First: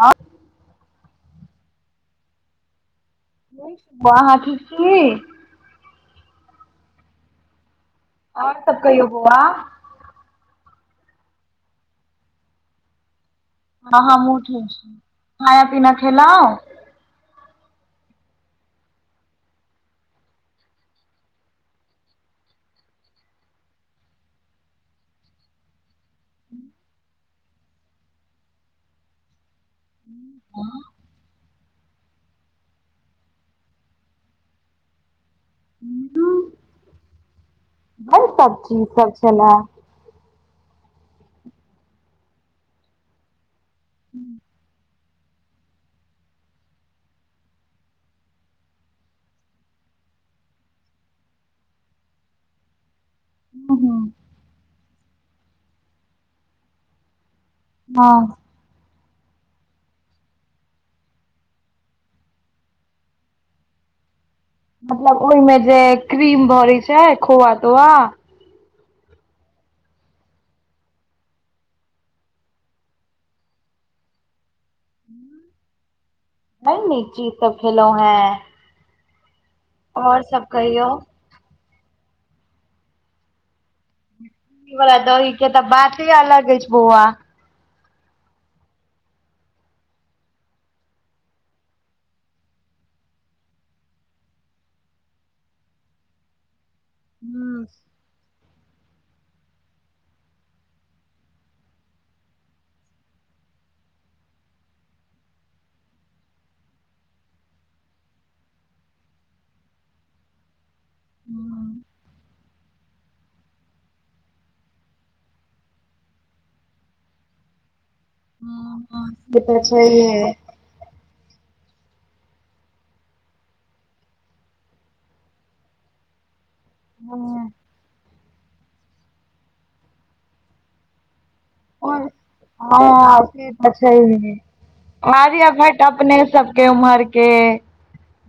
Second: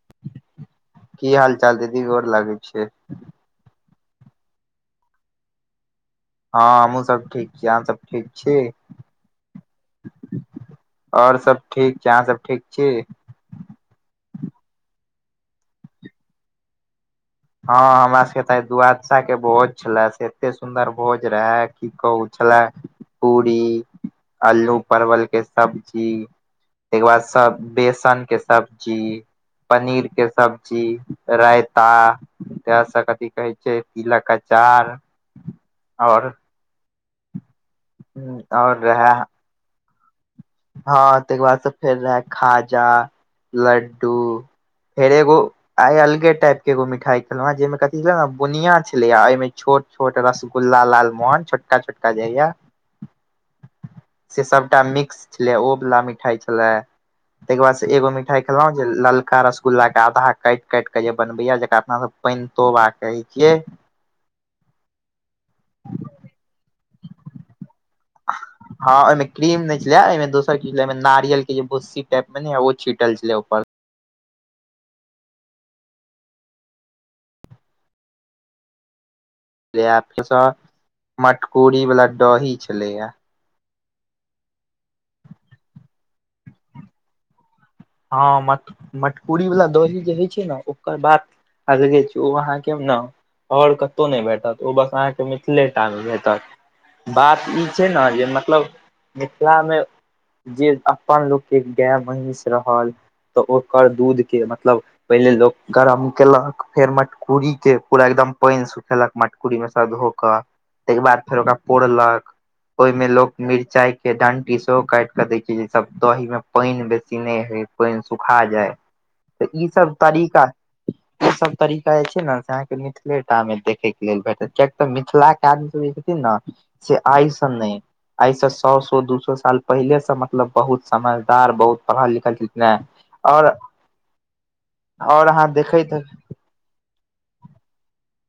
हां [unintelligible] की हाल चाल दीदी? गोर लागै छियेन। बाउ अहां ठीक छी [unintelligible] हाॅं हमहहुँ सब ठीक छी। अहां सब ठीक आओर छी? सब कहियौ बौआ ओर सब ठीक छै। अहाँ सब ठीक छी? हाॅं हँमहू ठीक छी। खाना पीना खेलउ? हाॅं हमरा सबके त आइ दुआादशा के भोज छले से एते सुन्दर भोज रहे की कहू छले। पूरी अल्लू परवल के सब्जी ते के बाद से बेसन के सब्जी पनीर के सब्जी रायता त सब कथी कहै छै तिल के अचार ओर ओर सब्जी सब छलए? हाॅं ते के बाद से फेर रहै खाजा लड्डू फेर एगो आ अलगे टाइप के एगो मिठाई खेलहूॅं हे जे में कथि छले ने बुनिया छले आ ओहिमे छोट छोट रसगुल्ला लाल मोहन छोटका छोटका जे होये। हूँ हूँ से सबटा मिक्स छलै ओ वला मिठाइ छलै। ते के बाद से एगो हँ मिठाइ खेलों जे ललका रसगुल्ला के आधा काट काट के जे बनबे ये जेकरा अपना सब पेन तोबा कहे छिये। मतलब ओहिमे जे क्रीम भरी छै खोआ तोआ? ह हँंहिमे क्रीम नहि छलै एहिमे दोसर की छल नारियल के जे भुस्सी टाइप मे ने ओ छींटल छलै ऊपर। नहि नीचीज त खेलौ हैं। [unintelligible] कहियौ मटकूरी वाला दडही छलेया। उ वला दहि के तऽ बाती अलग ह अछि बौआ। हँ मट मटकूरीवला दही जे होइ छै ने ओकर बात। अलगे छै ओ अहाँ के न। आओर कतहु नहि भेटत ओ बस अहाँके मिथिलेटा मे भेटत। बात ई हूँ छै न जे मतलब। मिथिला मे जे अपन लोकके गाय महीष रहल। तऽ ओकर दूधके मतलब। पहिले लोक गरम केलक फेर मटकूरी के पूरा एकदम पाइन सऽ। खेलक मटकुरी मे सब धो क तहिके बाद फेर ओकरा पौरलक। ओहि में लोग मिरचाई के डंटी सेहो काट क द छै सब दही मे पानि बेस। चीहै हइ पानि सुखा जाइ हँ से तऽ ई सब छैहे तरीका। सब तरीका जे छै ने से अहाँके मिथिलेटा मे देखैके लेल भेटत कियक तऽ मिथिला के आदीसभ जे छथिन ने से आइ से हँ नहि आइ से सए सए दू सए साल पहिले से मतलब बहुत समझदार बहुत। और पढ़ल लिखल छलखिन हेँ हां से आओर तऽ छहिए। आओर भार्य अहाँ भेटत देखैत अपने सबके उमहर। के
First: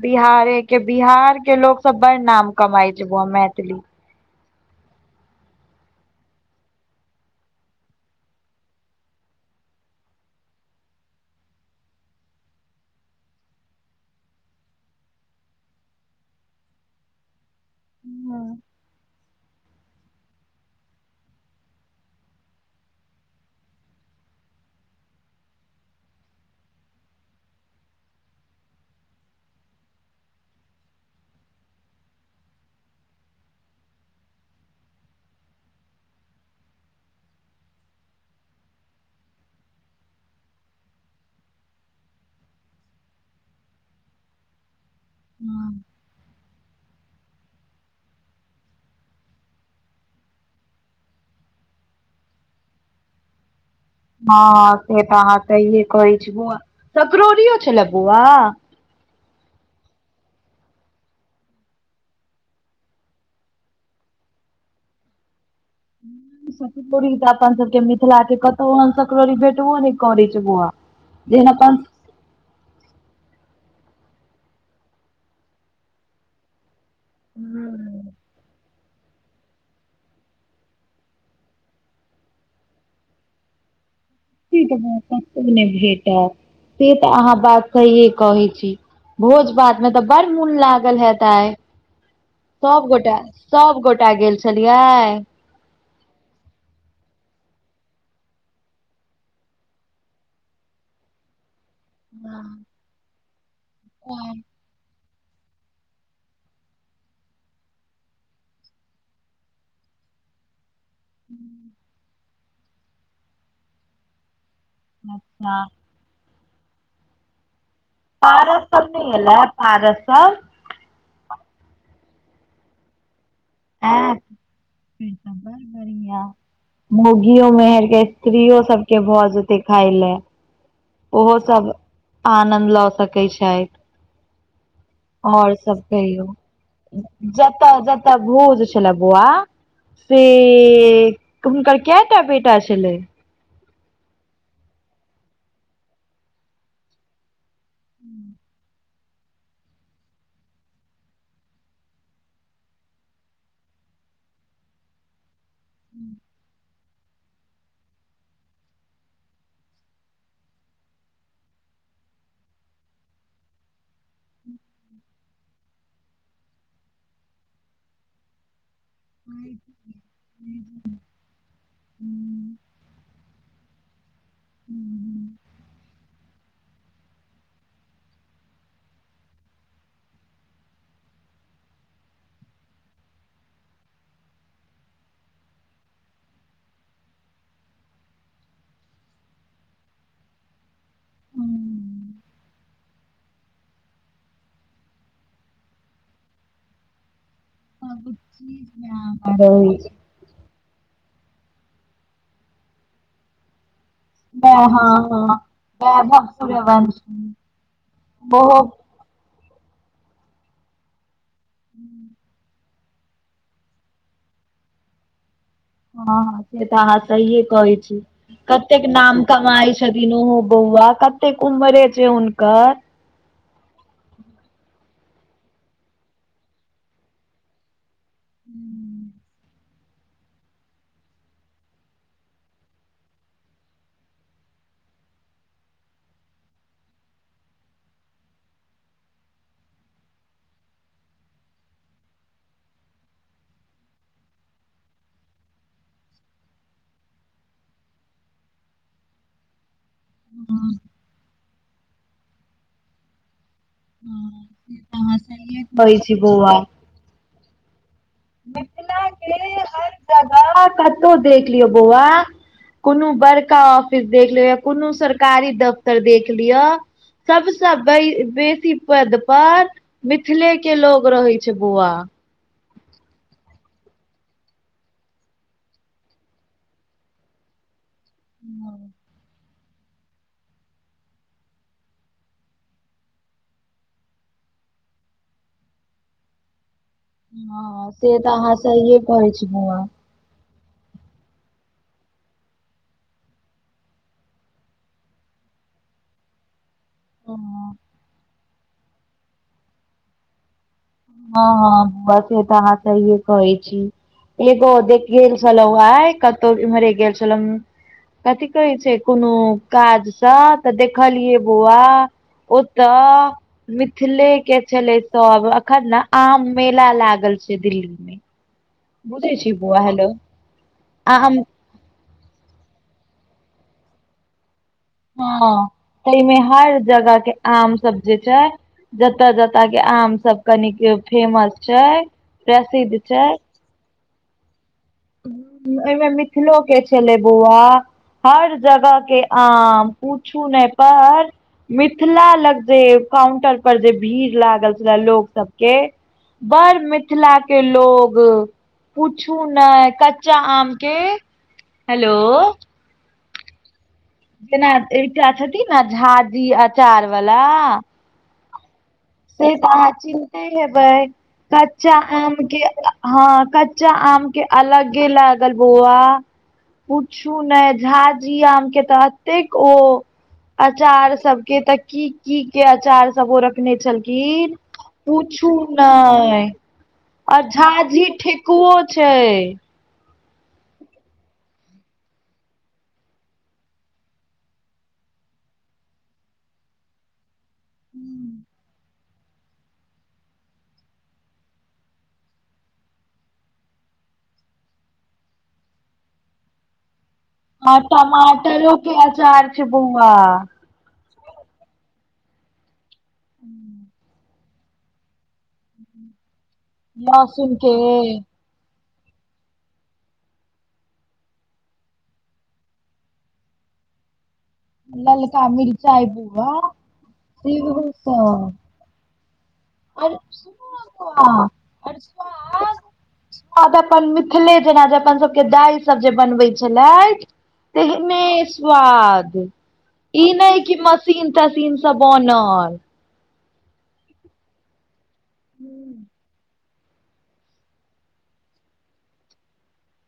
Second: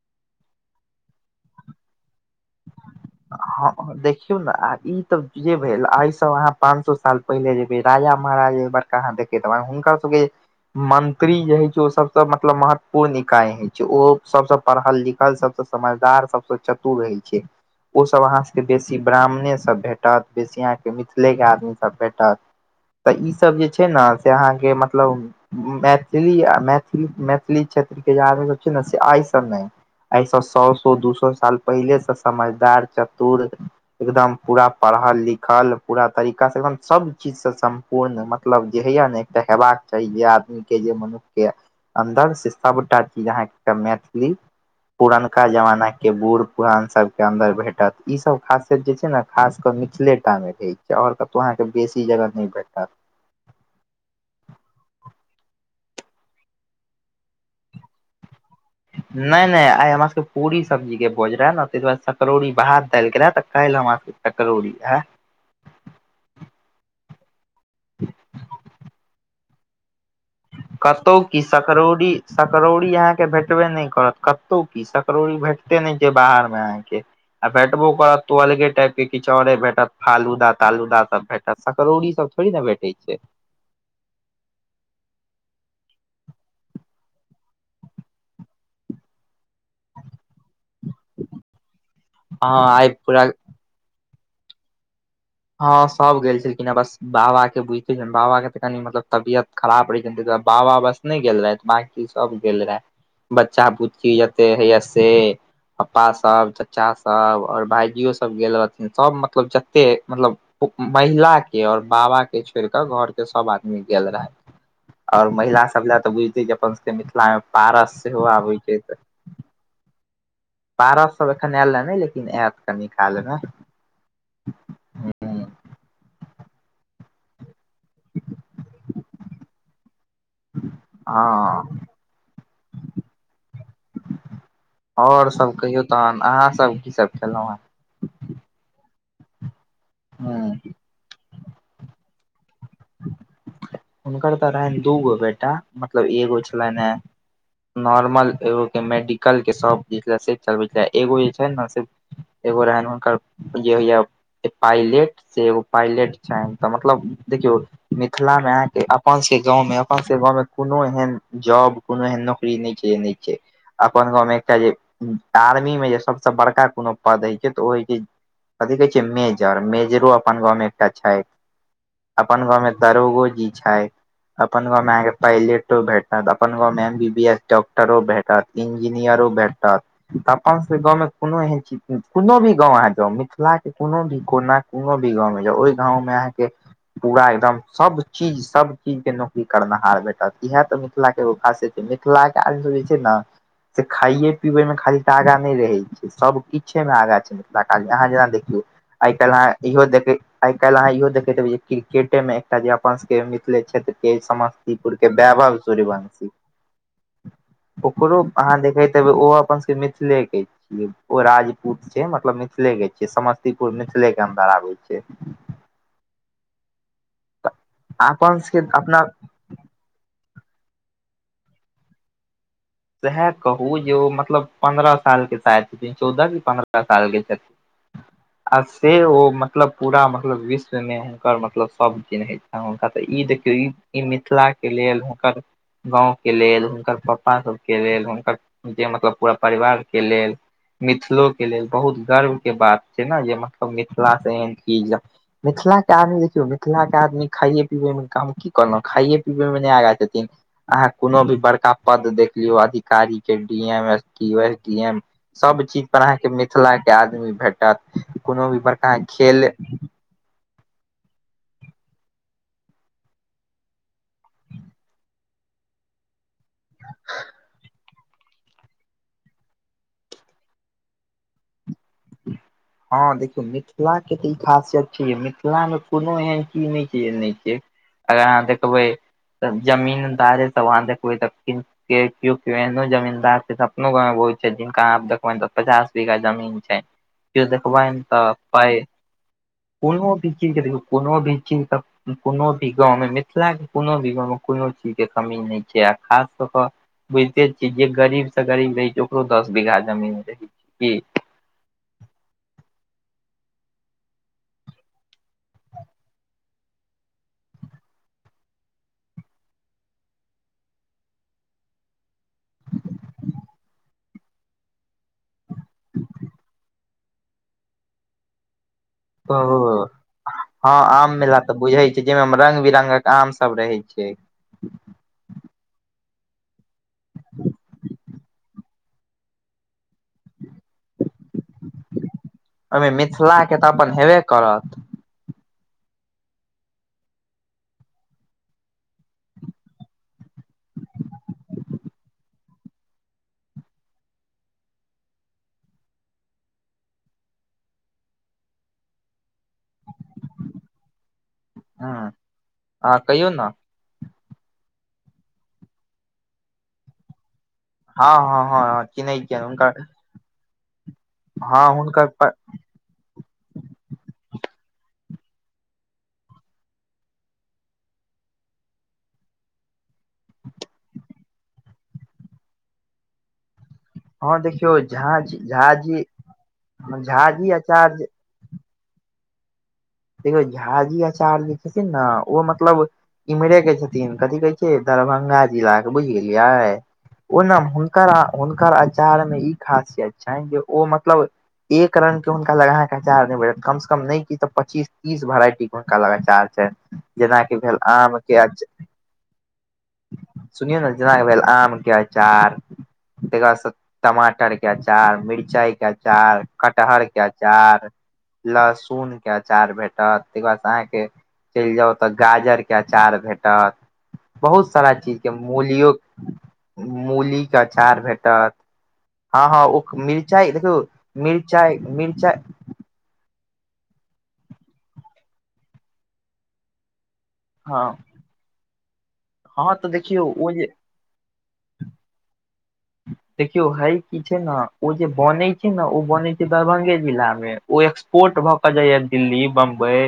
बिहारे के बिहार के लोक सब बड़ नाम। कमाइ छै बौआ हँ मैथिली देखि। देखौ ने आ ई तऽ जे भेल एहि सबहाँ पांच सए साल पहिले जेबे राजा महाराजा। क हां देखैत हेवे हुनकर सबके। मंत्री जे होइ छै ओ सबसँ मतलब महत्वपूर्ण इकााय हइ छै ओ सबसँ पढ़ल लिखल सबस‌। समझदार सबसँ चतुर रहै छै ओ सब हँ अहाँ सब के बेसी ब्राह्मणे सब भेट। भेटत बेसिया के मिथिले के आदमी सब भेटत। तऽ ई सब जे छै न से अहाँके मतलब। मैथिली मैथिल मैथिली क्षेत्र के जे आदमी सब छै ने से आइ सब नहि। एहिऐस सए सए दू सए साल पहिलेसँ समझदार चतुर। एकदम पूरा पढ़ल लिखल पूरा तरीका से एकदम सब चीजसँ। पूर्ण मतलब जे होइया ने एकटा हेबाक चाही जे आदमीके जे मनुष्यके। अन्दर से सबटा चीज अहाँके मैथिली। पुरनका हँ जमाना के बूढ़ पुरान सब। के अन्दर भेटत ई सब खासियत जे छै ने खास कऽ मिथिलेटा मे रहै छै आओर। तऽ अहाँके बेसी जगह नहि भेटत। हँ से तऽ हह कहि कह छीये बउआ सकरोरीयो छलै बउआ। नहि नहि आइ हमरा सबके पूरी सब्जी के भोज रहे न ताहि दुआरे सकरौरी भात दालि गेल रहे तऽ काल्हि हमरा सब। सकरोड़ी है। सकरौडी तऽ अपन सबके मिथिला के कतौ सकड़ौरी भेटबो ने करै छै बौआ। कतौ की जेहन अपन सकरोडी। सकरोडी अहाँके भेटबे नहि करत कतहु की सकरोड़ी भेटते नहि छै बाहर में अहाँके‌। आ भेटबो करऽ तो अलगे टाइप। किछु आरे भेटत फालूदा तालूदा सब भेटत सकरौड़ी सब थोड़ी ने भेटे छै। फ्रीज में कतौ नहि भेटत। से त अहाँ बात सहिे कहे छी भोज भात में तऽ बड़ मोन लाग। लल हेत आइ अहाँ सब आइ गोटा पूरा सब गोटा गेल छलियै। हँ सभ गेल छलखिन हेँ बस। बाबा के बुझिते छ ने बाबा के तऽ कनि मतलब तबियत खराब रहै छै ने ता दुआर बाबा बस नहि गेल रहैथ। सब गेल हँ रहे बच्चा बुच्ची जते हेय से। पप्पासभ चाचासभ आओर भाायजियोसभ गेल रहथिन सभ मतलब जतेक मतलब। [unintelligible] में महिला के और बाबा के छोइड़ कऽ घर के सब आदमी गेल रहैथ। और अच्छा महिलाास सभ लै तऽ बुझिते छियै अपन सभके मिथिला मे पारस सेहो आबै पारस छै सब तऽ नहि एलै पारस सब? पारस सब एखन ऐलए नै लेकिन ऐत कनी कालमे [unintelligible] मौगियो मेहैर स्त्रीयो सबके भऽ जेतै खाइले। ओहो सब हँ आनन्द लऽ सकै छैथ। और सब तहन कहियौ अहाँ सब की सब खेलहुँ जत जत भोजो जे छलै बौआ से ह हुनकर कैटा बेटा छलै? हुनकर तऽ रहनि दूगो बेटा मतलब एगो छलैनए नॉर्मल एगो के मेडिकल के शॉप जे से चलबैत छल एगो जे छै ने से एगो रहनि हुनकर जे होइया पाइलेट से एगो पायलट छैनि तऽ मतलब देखियौ मिथिला मे अहा अपन सबके गाँंवं में अपन सबके गाँव में कोनो एहन जॉब कोनो एहन नौकरी नहि छै जे नहि छै। अपन गाँवमे एकटा जे आर्मी मे जे सबस बड़का कोनो पद होइ छै तऽ ओ होइ छै कथी कहै छै मेजर मेजरो अपन गाँव मे एकटा छैथ। अपन गांव में दरोगो जी छैथ अपन गां में अहांके पैलेटो भेटत अपन गाँवमे एम बी बी एस डॉक्टरो भेटत इंजीनियरो भेटत। अपनसभके गाँवमे कोनो एहन चीज नै कोनो भी गाँव अहाँ जाउ मिथिलाके कोनो भी कोना कोनो भी गाँंव मे जाउ ओइ गाँंव में अहाँके पूरा एकदम सब चीज सभ चीजके नौकरी करनहार भेटत इएह तऽ मिथिलाके एगो खासियत छै सब मिथिलाके आदमीसभ जे छै न से खाइये पीबै में खाली तऽ आगा नै रहै छै सब किछे में आगा चलै छै। [unintelligible] अहाँ जेना देखियौ चीज मे आइ काइल अहाँ रहै इहो छै देखै आइ काइल अहाँ इहो देखैत हेबै जे क्रिकेटे मे एकटा जे अपन सबके मिथिले क्षेत्र के हँ समस्तीपुर के हँ वैभव वैभव सूर्यवंशी सूर्यवंशी ओकरो ओहो अहाँ देखैत [unintelligible] ओ अपन सबके मिथिले के ओ राजपूत छै मतलब मिथिले के छै समस्तीपुर मिथिले के अन्दर आबै छै। हँ से तऽ अहाँ सहिये कहै छी अपन सबके कतेक अपना नाम कमाई छ छथिन ओहो बौआ कतेक उमरे छै हुनकर सेहै कहू जे ओ मतलब पन्द्रह सालके शायद छथिन चौदह की पन्द्रह साल के छथिन आ से ओ मतलब पूरा मतलब विश्वमे हुनकर मतलब सभ चिन्हइ छनि हुनका तऽ ई देखियौ ई ई मिथिला के लेल हुनकर गाँंव के लेल हुनकर पप्पा सब के लेल हुनकर जे मतलब पूरा परिवार के लेल मिथिलो के लेल बहुत गर्व के बात छै न जे मतलब मिथिला स एहन चीज मिथिला के आदमी देखियौ मिथिला के आदमी खाइए पीबे मे कम की कहलौं खाइए पीबै मे नै आगा छथिन अहाँ कोनो भी बड़का पद देख लियौ अधिकारी के डी एम, एस पी, [unintelligible] डी एम सभ चीज कहै पर छी अहाँके बौआ मिथिला के आदमी भेटत कोनो भी बड़का खेल [unintelligible] कतौ देख लियौ बौआ कोनो बड़का ऑफिस देख लेबै या कोनो सरकारी दफ तर देख लिय सबस बे बेसी पदपर मिथिले के लोग रहै छै बौआ। [inaudible] हँ देखियौ मिथिला के तऽ ई खासियत छै मिथिलामे कोनो एहन चीज नइ छै जे नइ छै। अगर अहाँ देखबै हँ त जमीन्दारे सब अहाँ देखबै तऽ क्य एहनो जमीनदार छै तऽ अपनो गाँवं बहु छै जिनका आप देखबै तऽ पचास बीघा जमीन छै। के देखबै हँ, से तऽ अहाँ पााय सहिए कहै छी बौआ कोनो भी चीज के देखियौ कोनो भी चीज त कोनो भी गाँवमे मिथिलाके कोनो भी गाँवमे कोनो चीजके कमी नहि छै आ खास कऽ कऽ बुझिते हँ छियै जे गरीब से गरीब रहै छै ओकरो दस बीघा जमीन रहै छै। ह ह ब से त अहा सहिये कहैय छी एगो देख गेल छलहु आय कतहु एम्हरे गेल छलहु। कथी कहैय छै कोनो काजस त देखलियै बौआ। ओतय मिथिले के छलैय तब अखन न आम मेला लागल छै दिल्ली मे। ओ बुझै छी बौआ हेलो ह आम मेला त बुझै छीं। जाहिमे मे रंग बिरंगक आम सब रहैय छैय। ह ताहिमे हर जगह के आम सब जे छै। जतय जतय के आम सब कनिक फेमस छैय। ओहिमे मिथिला के त अपन होइबे करत। ओहिमे मिथिलो के छेलै बौआ। हर जगह के आम पूछू नैय पर मिथिला लग जे काउंटर पर जे भीड़ लागल छलैय लोग सब के बड़ मिथिला के लोग पूछू ने। कच्चा आम के हेलो ह कहियौ न। जेना एकटा छथिन न झा जी अचार वला। ह-ह-ह-ह से त अहा चिन्हते हेबैय हँ कच्चा हुनकर आम के ह कच्चा आम के अलगे लागल बौआ। पूछू नहि झा जी आम के त अतेक ओ अचार सब के त की की के अचार सब ओ रखने छल। की हँ देखियौ झा पूछू झा जी नहि। आ जी झा आचार्य जी ठेकुओ छैय। देखियौ झाजी अचार जे छथिन न ओ मतलब एम्हरे के छथिन कथि कहैय छै दरभंगा जिला के बुझि गेलियै। ओ ने हुनकर हुनकर आचार मे ई खासियत छनै जे ओ मतलब एक रगं के हुनका लग अचार नैय भेटत कम से कम नहि किछ त पच्चीस तीस भेराइटी के हुनका लग अचार छै। आ टमाटरो के अचार छै बौआ। सुनियौ न जेना भेल आम के अचार तकर बाद टमाटर के क अचार मिरचाय के अचार, कटहर के लहसुन के अचार, लहसुन के अचार अचार भेटत तहिके बाद से अहाके चलि जाउ त गाजर के अचार भेटत। बहुत सारा चीजके मूलियो मूलीके अचार भेटत। ह ह ओ आर मिरचाय सुनू देखियौ न बौआ मिरचाय मिरचाय ह त अपन मिथिले जेना जे अपन सबके दाय सब जे बनबै छेलैथ। हँ तेहनेे स्वाद हँ तऽ देखियौ ई ओ नहि जे कि मस सीन तसीनस बनल। देखियौ हे की छै न ओ जे बनैय छैय न ओ बनयै छैय। दरभंगे जिलाम ओ एक्सपोर्ट भ क जाइय दिल्ली बंबई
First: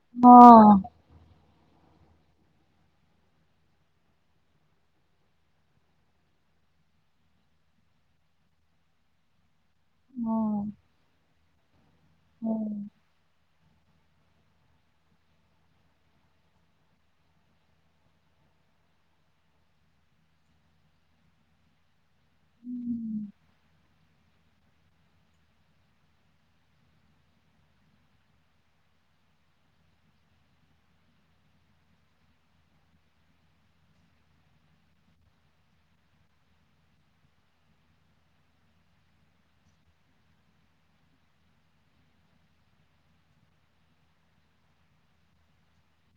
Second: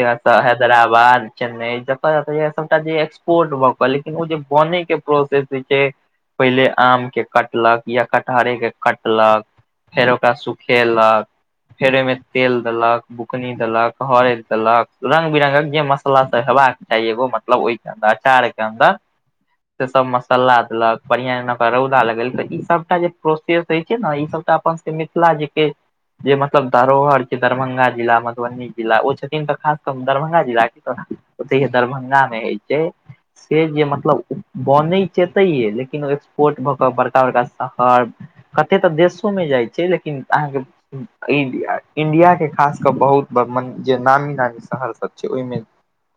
या त हँ हैदराबाद चेन्नई जतय जाय आबैय सबटा जे एक्सपोर्ट भ क लेकिन ओ जे बनयै के प्रोसेस होय छै पहिले आम के कटलक या कटहरे के कटलक फेर ओकरा हँ सुखेलक फेर ओहिमे तेल देलक बुकनी देलक, हरैद देलक, रंग बिरंगक जे मसाला सब हेबाक चाही एगो मे मतलब ओहि अचार के अन्दर से सब मसाला देलक बढ़िया जेना रौदा लागल त इ सभटा जे प्रोसेस होइ छै न इ सभटा अपन सभक मिथिला के जे जे मतलब धरोहर छै दरभंगा जिला मधुबनी जिला ओ छथिन त खासकर क दरभंगा जिलाके त ओतहि दरभंगा मे होइ छै से जे मतलब बनै छै एतैये लेकिन पोर्ट भऽ कऽ बड़का बड़का शहर कते तऽ देशो में जाइ छै लेकिन अहाँके इंडिया के खास कऽ बहुत जे नामी नामी शहर सब छै ओहिमे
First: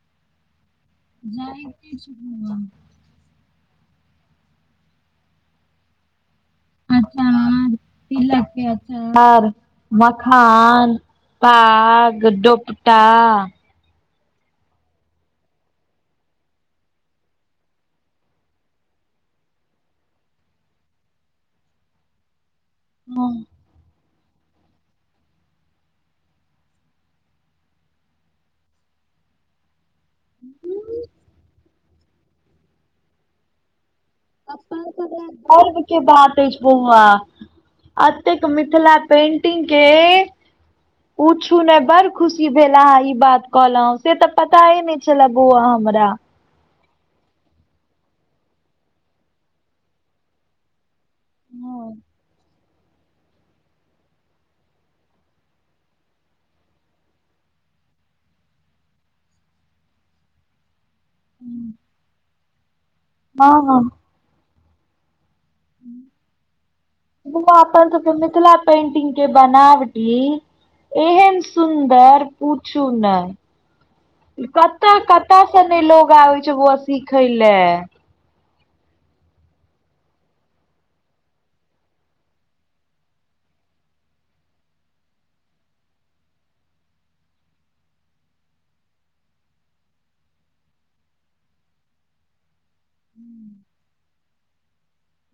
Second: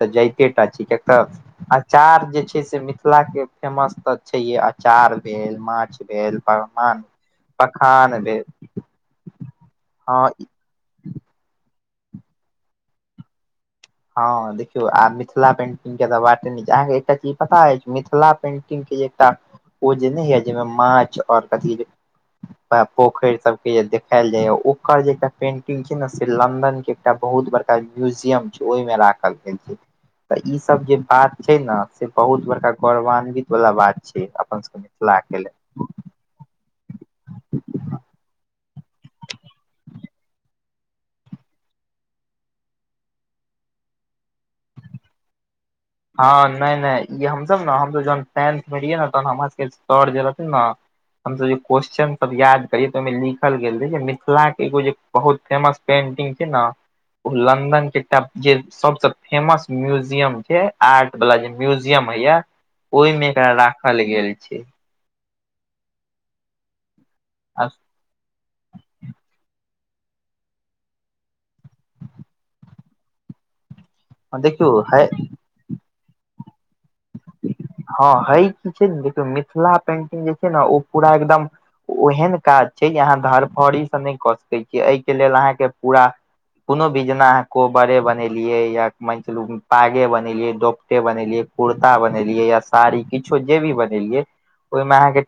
तऽ जाइते टा छै कियाक तऽ अचार जे छै से मिथिला के फेमस तऽ छैे हे अचार भेल, माछ भेल पकवान अचार, पखान भेल तिलक के अचार, हँ मखान पाग, दोपटा हँ देखियौ आ मिथिला पेंट बाते नहि छै, अहाँकेँ एकटा चीज पता अछि मिथिला पेन्टिंग के जे एकटा ओ जे नहि होइये जाहिमे माछ आओर कथी पोखरि सब के जे देखायल जाइये ओकर जे एकटा पेंटिंग छै ने से लंन्दन के एकटा बहुत बड़का म्यूजियम ओहिमे राखल गेल छै तऽ ई सब जे बात छै ने से बहुत बड़का गौरवान्वित वला बात छै अपन सभके मिथिलाके लेल। बाते [unintelligible] बौआ, एतेक मिथिला पेंटिंग के पुछु ने बड़ खुशी भेल अहिं ई बात कहलहु से तऽ पता हे ने छले। छले बौआ हमरा। हँ नै नै ई हमसब ने हमसब जखन टेंथ मे रहियै ने तखन हमरा सबके सर जे रहथिन ने हमसब जे क्वेश्चन सब याद कर तऽ ओहिमे लिखल गेल रहै जे मिथिला के एगो जे बहुत फेमस पेंटिंग छै ने ओ लन्दन के एकटा जे सबसे फेमस म्यूजियम के आर्ट वाला जे म्यूजियम होइये ओहि मे एकरा हँ राखल गेल छै। जेना आ अपन सबके मिथिला पेंटिंग के बनावटी एहन सुन्दर पूछू नै। देखियौ कतऽ है कतऽ से ने लोग आबै छै बौआ सिखै ले। हँ हइ की छै ने देखियौ मिथिला पेंटिंग जे छै ने ओ पूरा एकदम ओहन काज छै जे अहाँ धड़फड़ीसँ नहि कऽ सकैत छियै, एहिके लेल अहाँके पूरा कोनो भी जेना अहां कोहबरे बनेलियै या मानल पागे बनेलियै, डोपटे बनेलियै, कुर् ता बनेलियै या साड़ी किछो जे भी बनेलियै ओहिमे अहाँके